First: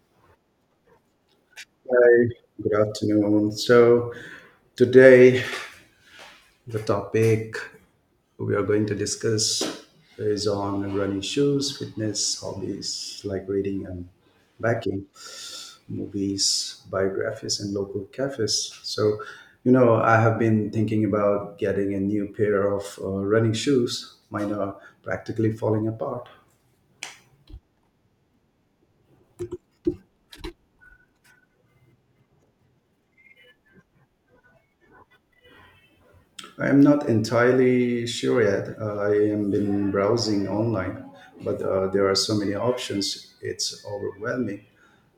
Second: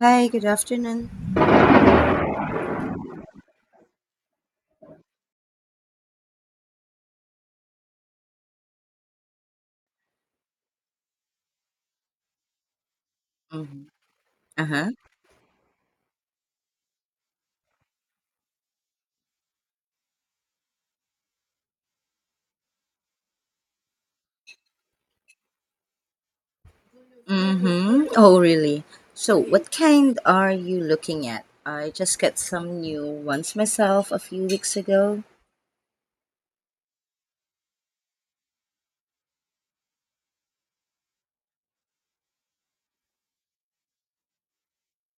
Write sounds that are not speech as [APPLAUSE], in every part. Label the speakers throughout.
Speaker 1: Hi, good afternoon.
Speaker 2: Hi, good afternoon. So, today the topic we are going to discuss is on running shoes, fitness, hobbies like
Speaker 1: Mm-hmm.
Speaker 2: reading and
Speaker 1: Uh-huh.
Speaker 2: baking, movies, biographies, and local cafes. So, I have been thinking about getting a new pair of running shoes. Mine are practically falling apart.
Speaker 1: Mm-hmm. Oh, really? So, what kind are you looking at? I just got some new ones myself a few weeks ago.
Speaker 2: I'm not entirely sure yet. I am been browsing online, but there are so many options. It's overwhelming.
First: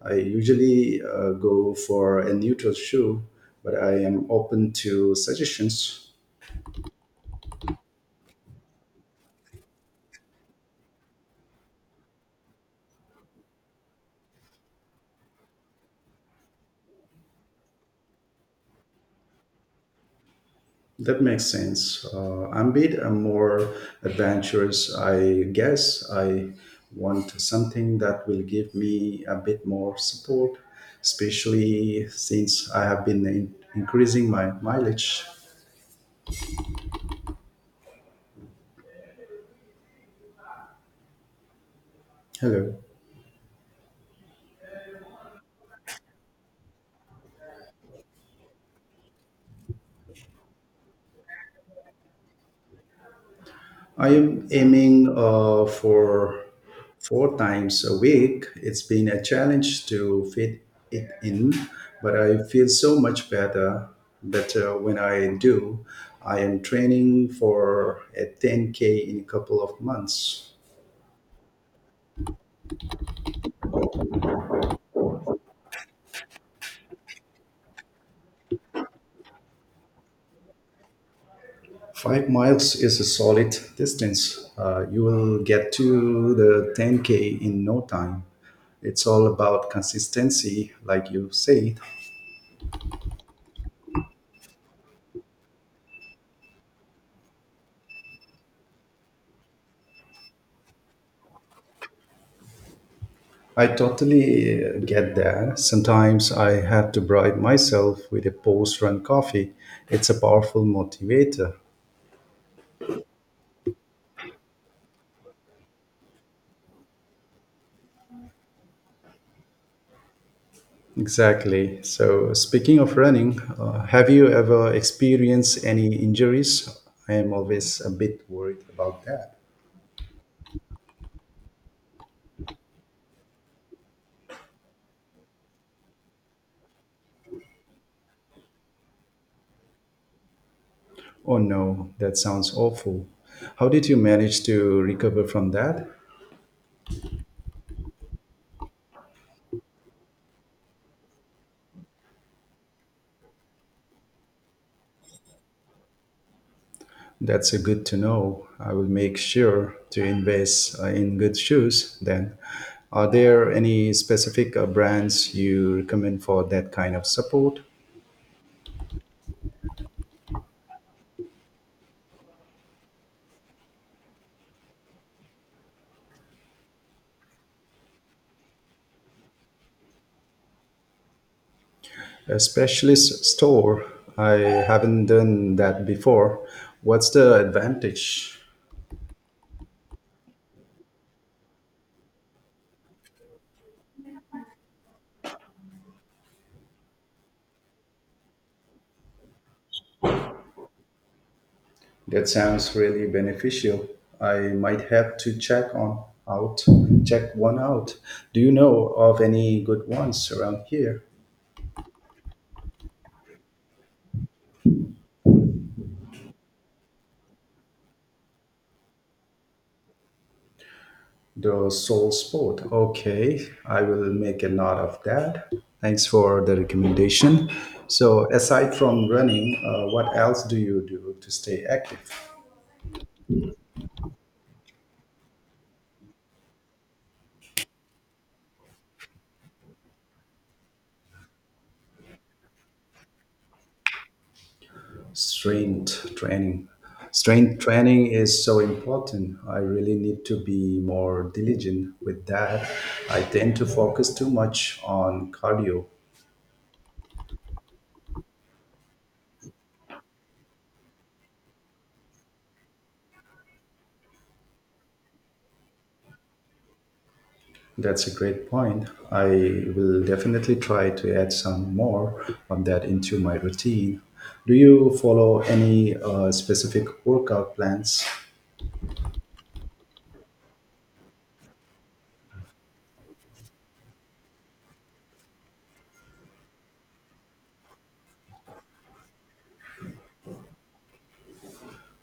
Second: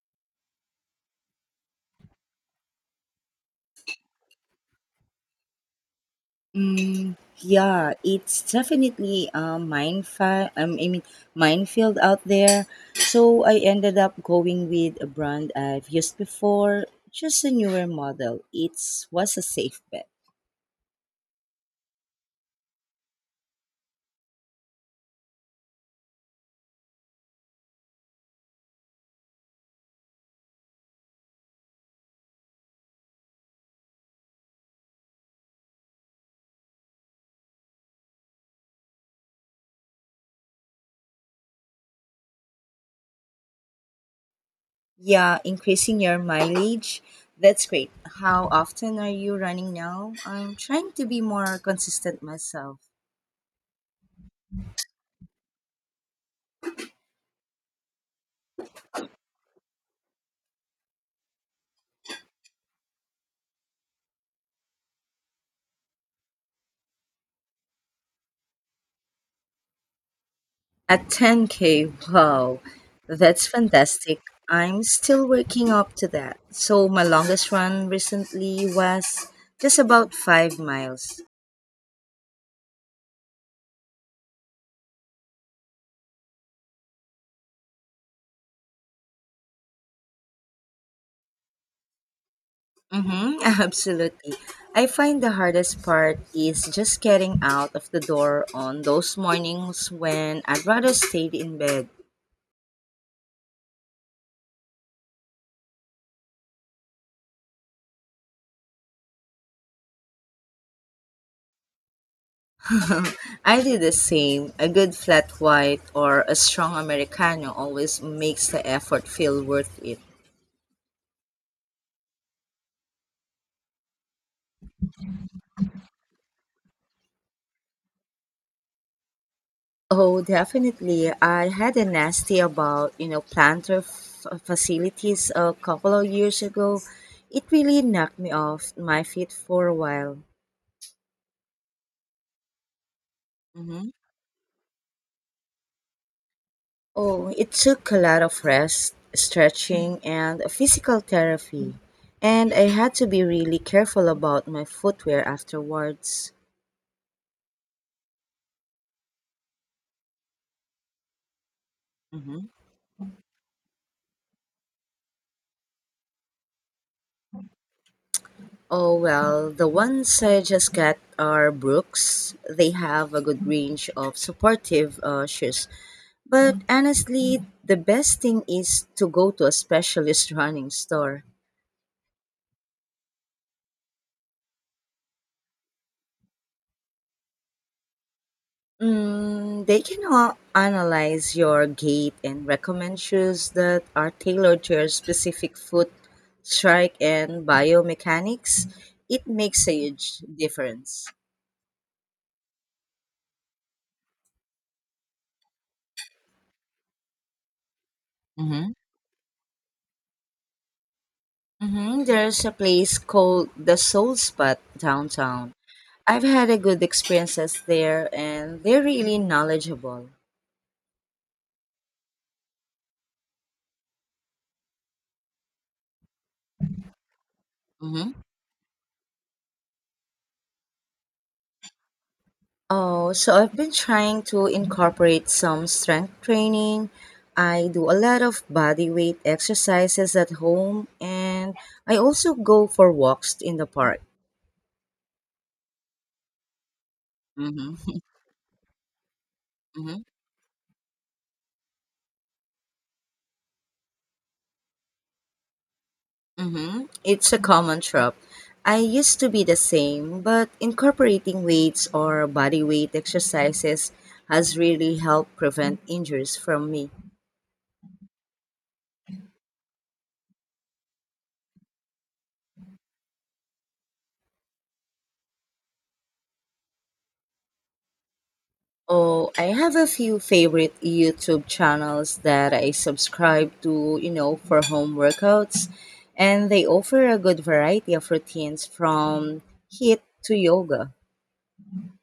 Speaker 2: I usually go for a neutral shoe, but I am open to suggestions.
Speaker 1: Mm, yeah, it's definitely a minefield out there. So, I ended up going with a brand I've used before, just a newer model. It was a safe bet.
Speaker 2: That makes sense. I'm a bit more adventurous, I guess. I want something that will give me a bit more support, especially since I have been increasing my mileage. Hello.
Speaker 1: Yeah, increasing your mileage. That's great. How often are you running now? I'm trying to be more consistent myself.
Speaker 2: I am aiming for four times a week. It's been a challenge to fit it in, but I feel so much better when I do. I am training for a 10K in a couple of months.
Speaker 1: At 10K, wow, that's fantastic. I'm still working up to that. So, my longest run recently was just about 5 miles.
Speaker 2: 5 miles is a solid distance. You will get to the 10K in no time. It's all about consistency, like you say.
Speaker 1: Mm-hmm, [LAUGHS] absolutely. I find the hardest part is just getting out of the door on those mornings when I'd rather stayed in bed.
Speaker 2: I totally get that. Sometimes I have to bribe myself with a post run coffee. It's a powerful motivator.
Speaker 1: [LAUGHS] I did the same. A good flat white or a strong Americano always makes the effort feel worth it.
Speaker 2: Exactly. So, speaking of running, have you ever experienced any injuries? I am always a bit worried about that.
Speaker 1: Oh, definitely. I had a nasty about, planter facilities a couple of years ago. It really knocked me off my feet for a while.
Speaker 2: Oh no, that sounds awful. How did
Speaker 1: Hmm.
Speaker 2: you manage to recover from that?
Speaker 1: Oh, it took a lot of rest, stretching, and physical therapy. And I had to be really careful about my footwear afterwards.
Speaker 2: That's a good to know. I will make sure to invest in good shoes then. Are there any specific brands you recommend for that kind of support?
Speaker 1: Oh, well, the ones I just got are Brooks. They have a good range of supportive shoes. But honestly, the best thing is to go to a specialist [LAUGHS] running store.
Speaker 2: A specialist store. I haven't done that before. What's the advantage?
Speaker 1: Mm, they can analyze your gait and recommend shoes that are tailored to your specific foot strike and biomechanics. It makes a huge difference.
Speaker 2: That sounds really beneficial. I might have to out check one out. Do you
Speaker 1: Hmm.
Speaker 2: know of any good ones around here?
Speaker 1: Mm-hmm. There's a place called the Soul Spot downtown. I've had a good experiences there and they're really knowledgeable.
Speaker 2: The soul sport. Okay, I will make a note of that. Thanks for the recommendation.
Speaker 1: Hmm.
Speaker 2: So, aside from running, what else do you do to stay active?
Speaker 1: Oh, so I've been trying to incorporate some strength training. I do a lot of body weight exercises at home and I also go for walks in the park.
Speaker 2: Strength training. Strength
Speaker 1: Hmm.
Speaker 2: training is so important. I really
Speaker 1: Hmm.
Speaker 2: need to be more diligent with that. I tend to focus too much on cardio.
Speaker 1: Hmm. It's a common trope. I used to be the same, but incorporating weights or body weight exercises has really helped prevent injuries from me.
Speaker 2: That's a great point. I will definitely try to add some more of that into my routine. Do you follow any specific workout plans?
Speaker 1: Oh, I have a few favorite YouTube channels that I subscribe to, for home workouts, and they offer a good variety of routines from HIIT to yoga.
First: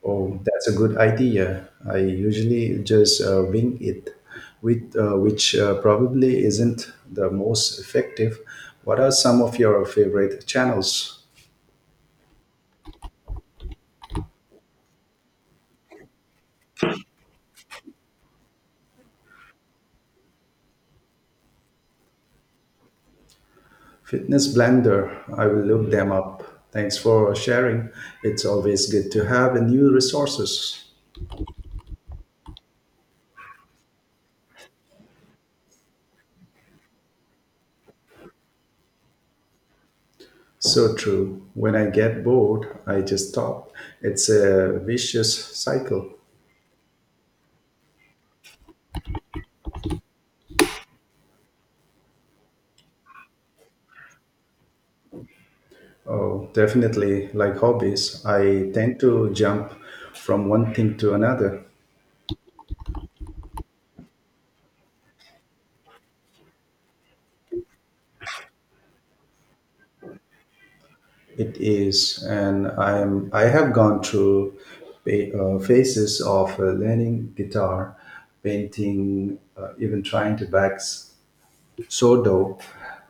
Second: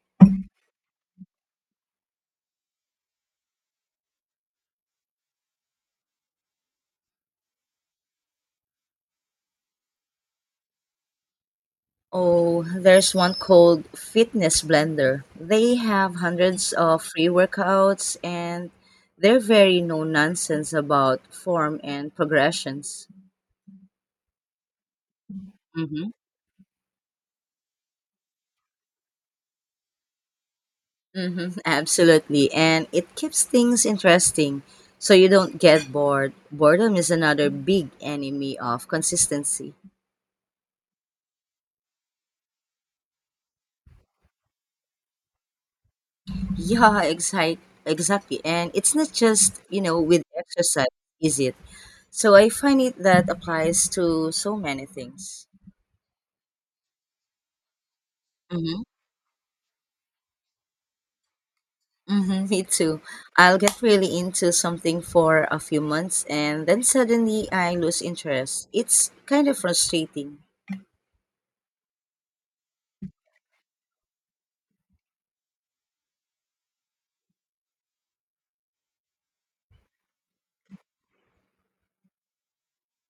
Speaker 2: Oh, that's a good idea. I usually just wing it, with, which probably isn't the most effective. What are some of your favorite channels?
Speaker 1: Oh, there's one called Fitness Blender. They have hundreds of free workouts and they're very no nonsense about form and progressions.
Speaker 2: Fitness Blender, I will look
Speaker 1: Mhm.
Speaker 2: them up. Thanks for sharing. It's always good to have new resources.
Speaker 1: Hmm, absolutely. And it keeps things interesting so you don't get bored. Boredom is another big enemy of consistency.
Speaker 2: So true. When I get bored, I just stop. It's a vicious cycle.
Speaker 1: Yeah, exact, exactly. And it's not just, with exercise, is it? So I find it that applies to so many things.
Speaker 2: Oh, definitely. Like hobbies, I
Speaker 1: Mm-hmm.
Speaker 2: tend to jump from one thing to another.
Speaker 1: Mm-hmm, me too. I'll get really into something for a few months and then suddenly I lose interest. It's kind of frustrating.
Speaker 2: It is, and I am. I have gone through phases of learning guitar, painting, even trying to sourdough.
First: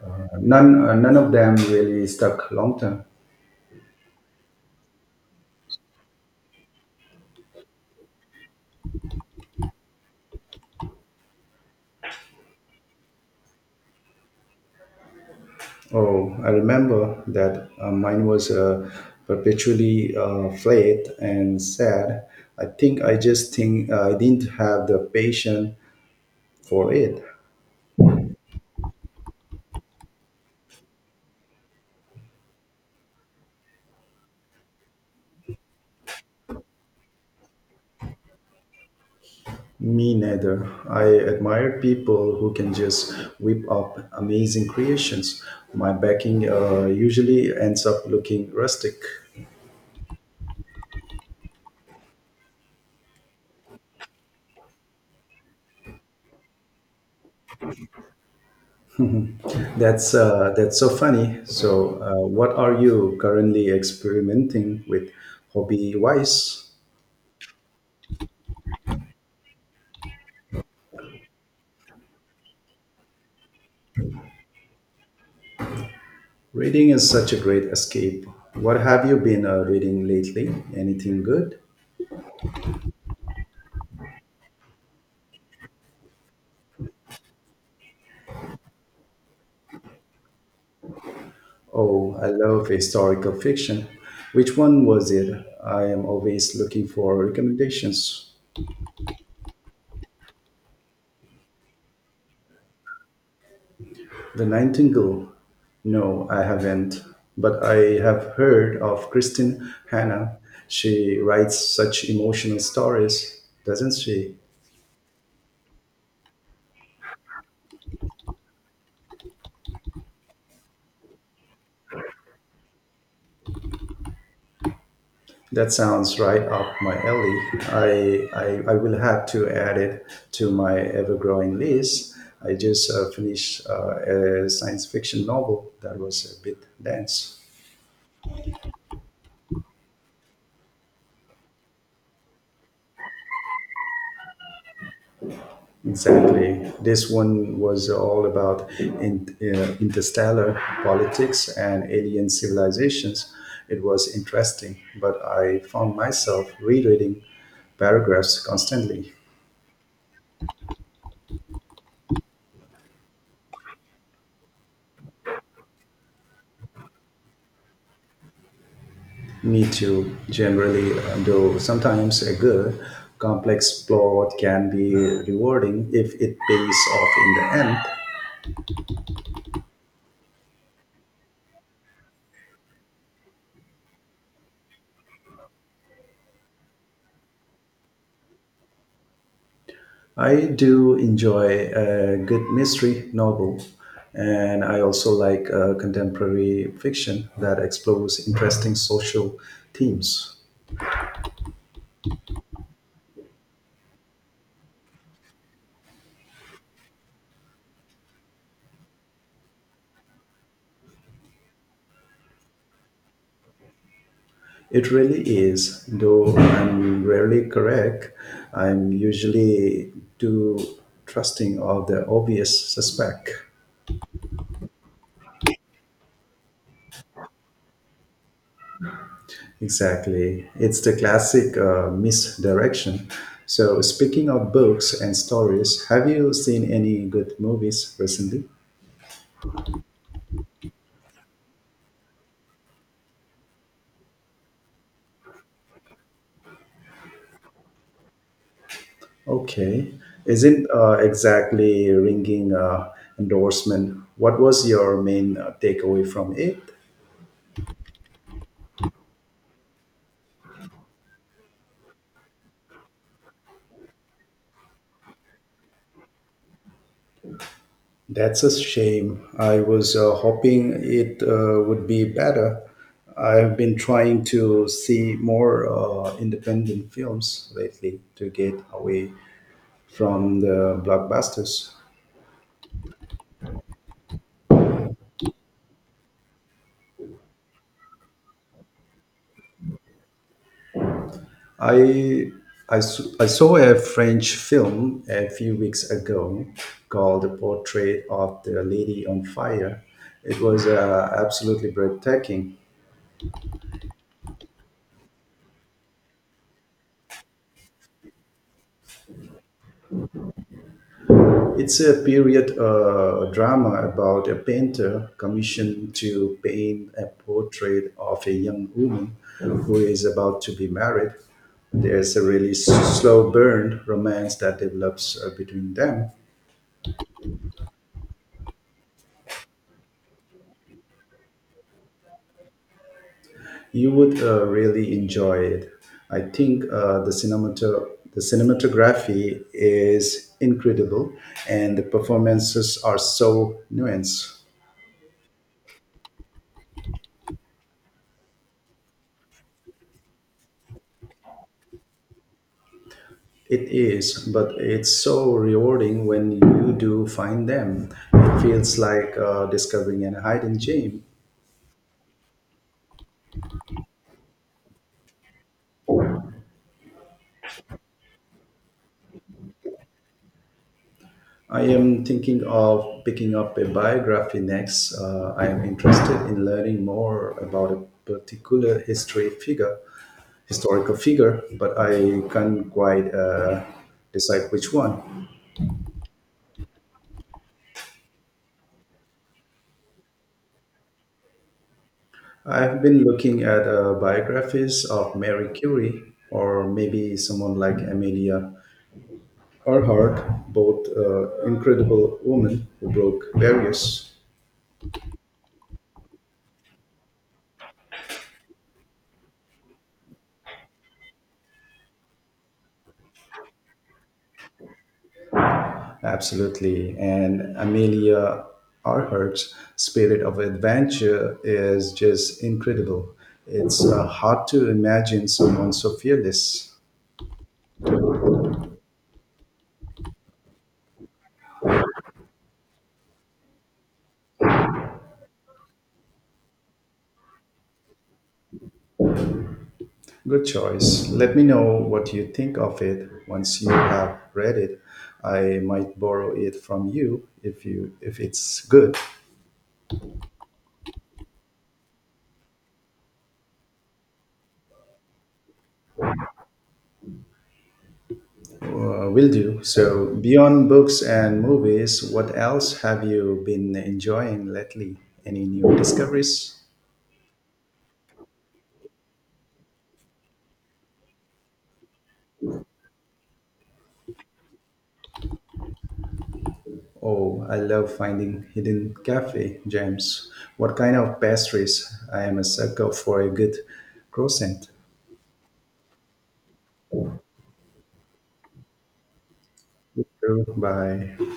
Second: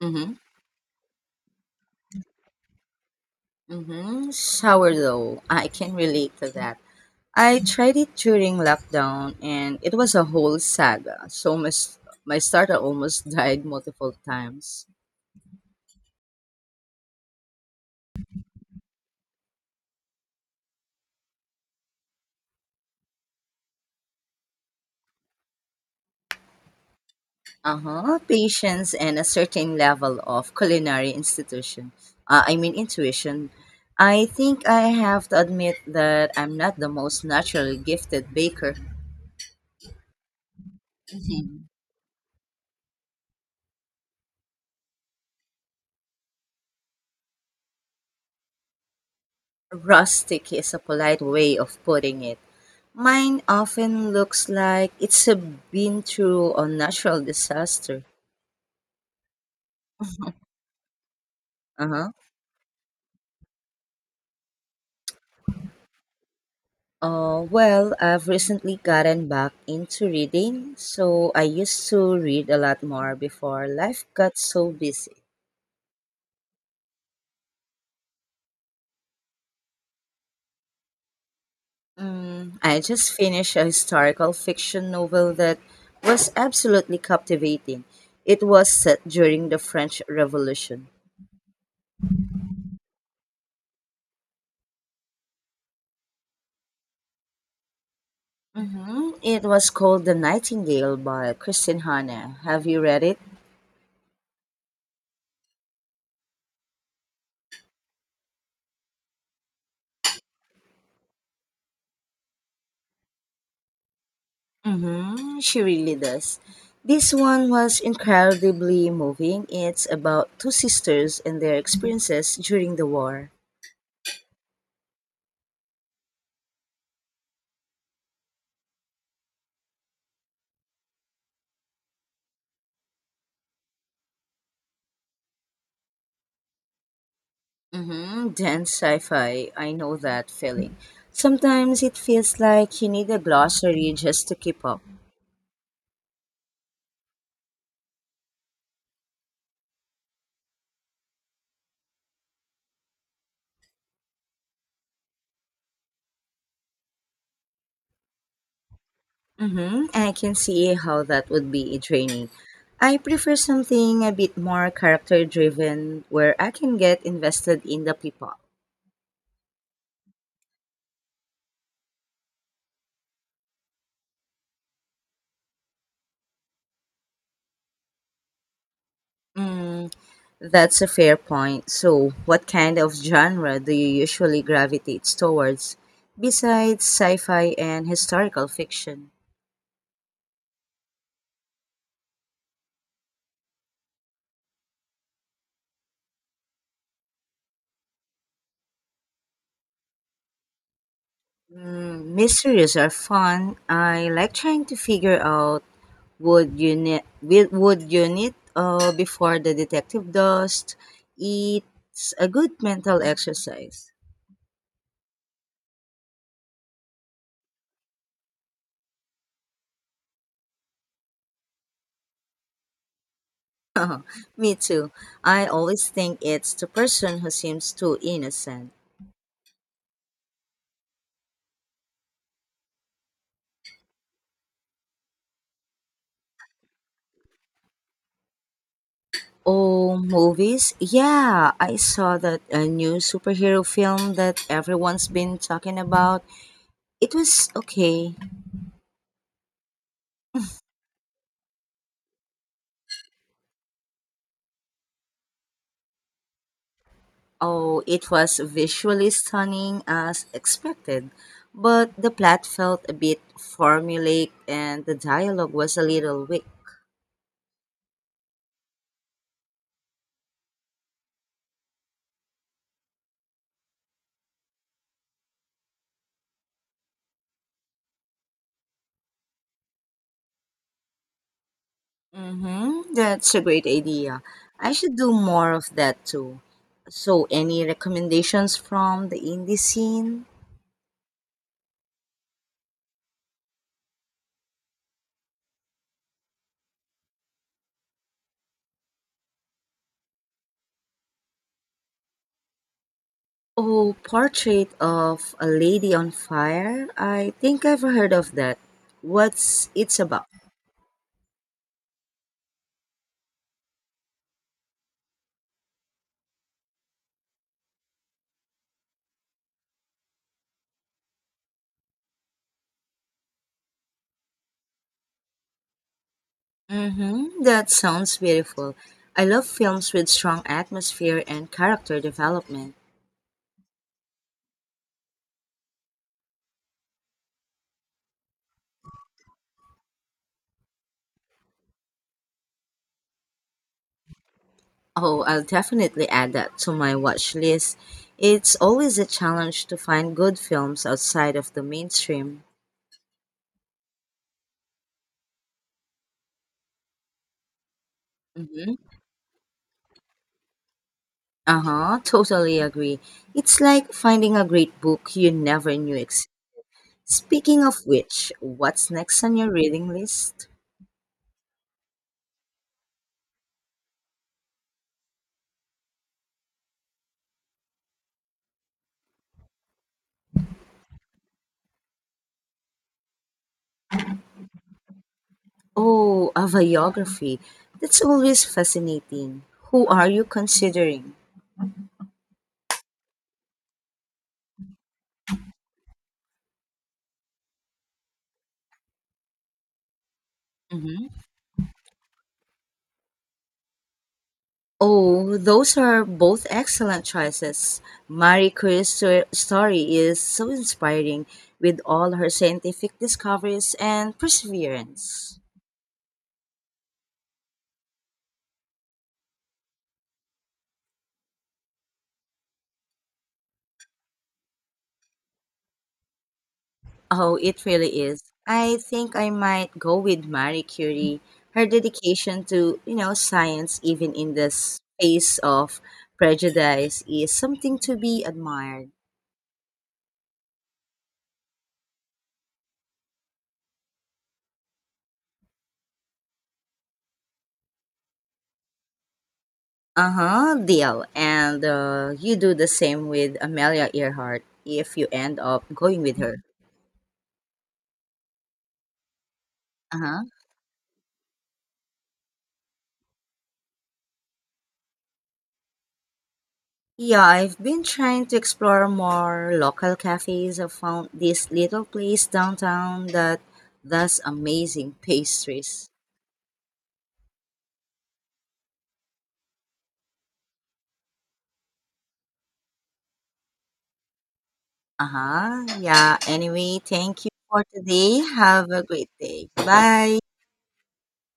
Speaker 1: Mm-hmm.
Speaker 2: None of them really stuck long term.
Speaker 1: Mm-hmm. Sourdough. I can relate to that. I tried it during lockdown and it was a whole saga. My starter almost [LAUGHS] died multiple times.
Speaker 2: Oh, I remember that mine was perpetually flat and sad. I think I just think I didn't have the patience for it.
Speaker 1: Uh huh. Patience and a certain level of culinary intuition. I think I have to admit that I'm not the most naturally gifted baker.
Speaker 2: Me neither. I
Speaker 1: Mhm.
Speaker 2: admire people who can just whip up amazing creations. My backing usually ends up looking rustic.
Speaker 1: Rustic is a polite way of putting it. Mine often looks like it's a been through a natural disaster.
Speaker 2: That's so funny. So,
Speaker 1: Uh-huh.
Speaker 2: what are you currently experimenting with, hobby wise?
Speaker 1: Well, I've recently gotten back into reading, so I used to read a lot more before life got so busy.
Speaker 2: Reading is such a great escape. What have you been reading lately? Anything good?
Speaker 1: Mm, I just finished a historical fiction novel that was absolutely captivating. It was set during the French Revolution.
Speaker 2: Oh, I love historical fiction. Which one was it? I am always looking for recommendations.
Speaker 1: Hmm. It was called The Nightingale by Christine Hanna. Have you read it?
Speaker 2: The Nightingale. No, I haven't. But I have heard of Kristin Hanna. She writes such emotional stories, doesn't she?
Speaker 1: Mm-hmm. She really does. This one was incredibly moving. It's about two sisters and their experiences during the war.
Speaker 2: That sounds right up my alley. I will have to add it to my ever growing list. I just finished a science fiction novel that was a bit dense.
Speaker 1: Mm-hmm. Dense sci fi. I know that feeling. Sometimes it feels like you need a glossary just to keep up.
Speaker 2: Exactly. This one was all about interstellar politics and alien civilizations. It was interesting, but I found myself rereading paragraphs constantly.
Speaker 1: Mm-hmm. I can see how that would be draining. I prefer something a bit more character driven where I can get invested in the people.
Speaker 2: Me too, generally, though sometimes a good, complex plot can be rewarding if it pays off in the end.
Speaker 1: Mm, that's a fair point. So, what kind of genre do you usually gravitate towards besides sci fi and historical fiction?
Speaker 2: I do enjoy a good mystery novel, and I also like contemporary fiction that explores interesting social themes.
Speaker 1: Mm, mysteries are fun. I like trying to figure out would you need, would you need before the detective does. It's a good mental exercise.
Speaker 2: It really is, though I'm rarely correct. I'm usually too trusting of the obvious suspect.
Speaker 1: [LAUGHS] Me too. I always think it's the person who seems too innocent.
Speaker 2: Exactly. It's the classic misdirection. So, speaking of books and stories, have you seen any good movies recently?
Speaker 1: Oh, movies? Yeah, I saw that a new superhero film that everyone's been talking about. It was okay.
Speaker 2: Okay. Isn't exactly ringing endorsement. What was your main takeaway from it?
Speaker 1: Oh, it was visually stunning as expected, but the plot felt a bit formulaic and the dialogue was a little weak.
Speaker 2: That's a shame. I was hoping it would be better. I've been trying to see more independent films lately to get away from the blockbusters.
Speaker 1: Mm-hmm, that's a great idea. I should do more of that too. So, any recommendations from the indie scene?
Speaker 2: I, I saw a French film a few weeks ago called The Portrait of the Lady on Fire. It was absolutely breathtaking.
Speaker 1: Oh, Portrait of a Lady on Fire? I think I've heard of that. What's it's about?
Speaker 2: It's a period drama about a painter commissioned to paint a portrait of a young woman who is about to be married. There's a really slow burn romance that develops between them.
Speaker 1: Mm-hmm. That sounds beautiful. I love films with strong atmosphere and character development.
Speaker 2: You would really enjoy it. I think the cinematography is incredible, and the performances are so nuanced.
Speaker 1: Oh, I'll definitely add that to my watch list. It's always a challenge to find good films outside of the mainstream.
Speaker 2: It is, but it's so rewarding when you do find them. It feels
Speaker 1: Mm-hmm.
Speaker 2: like discovering a hidden gem.
Speaker 1: Uh-huh, totally agree. It's like finding a great book you never knew existed. Speaking of which, what's next on your reading list?
Speaker 2: I am thinking of picking up a biography next. I am interested in learning more about a particular history figure. Historical figure, but I can't quite decide which one.
Speaker 1: Oh, a biography. That's always fascinating. Who are you considering?
Speaker 2: I've been looking at biographies of Mary Curie or maybe someone like Amelia Earhart, both
Speaker 1: Hmm.
Speaker 2: incredible women who broke barriers.
Speaker 1: Oh, those are both excellent choices. Marie Curie's story is so inspiring with all her scientific discoveries and perseverance.
Speaker 2: Absolutely. And Amelia Earhart's spirit of adventure is just incredible. It's hard to imagine someone so fearless.
Speaker 1: Oh, it really is. I think I might go with Marie Curie. Her dedication to, science even in the space of prejudice is something to be admired.
Speaker 2: Good choice. Let me know what you think of it once you have read it. I might borrow it from you if it's good.
Speaker 1: Uh-huh, deal. And you do the same with Amelia Earhart if you end up going with her.
Speaker 2: Will do. So
Speaker 1: Uh-huh.
Speaker 2: beyond books and movies, what else have you been enjoying lately? Any new discoveries?
Speaker 1: Yeah, I've been trying to explore more local cafes. I found this little place downtown that does amazing pastries.
Speaker 2: Oh, I love finding hidden cafe gems. What kind of pastries? I am a sucker for a good croissant.
Speaker 1: Uh-huh. Yeah. Anyway, thank you for today. Have a great day.
Speaker 2: You
Speaker 1: Bye.
Speaker 2: too. Bye.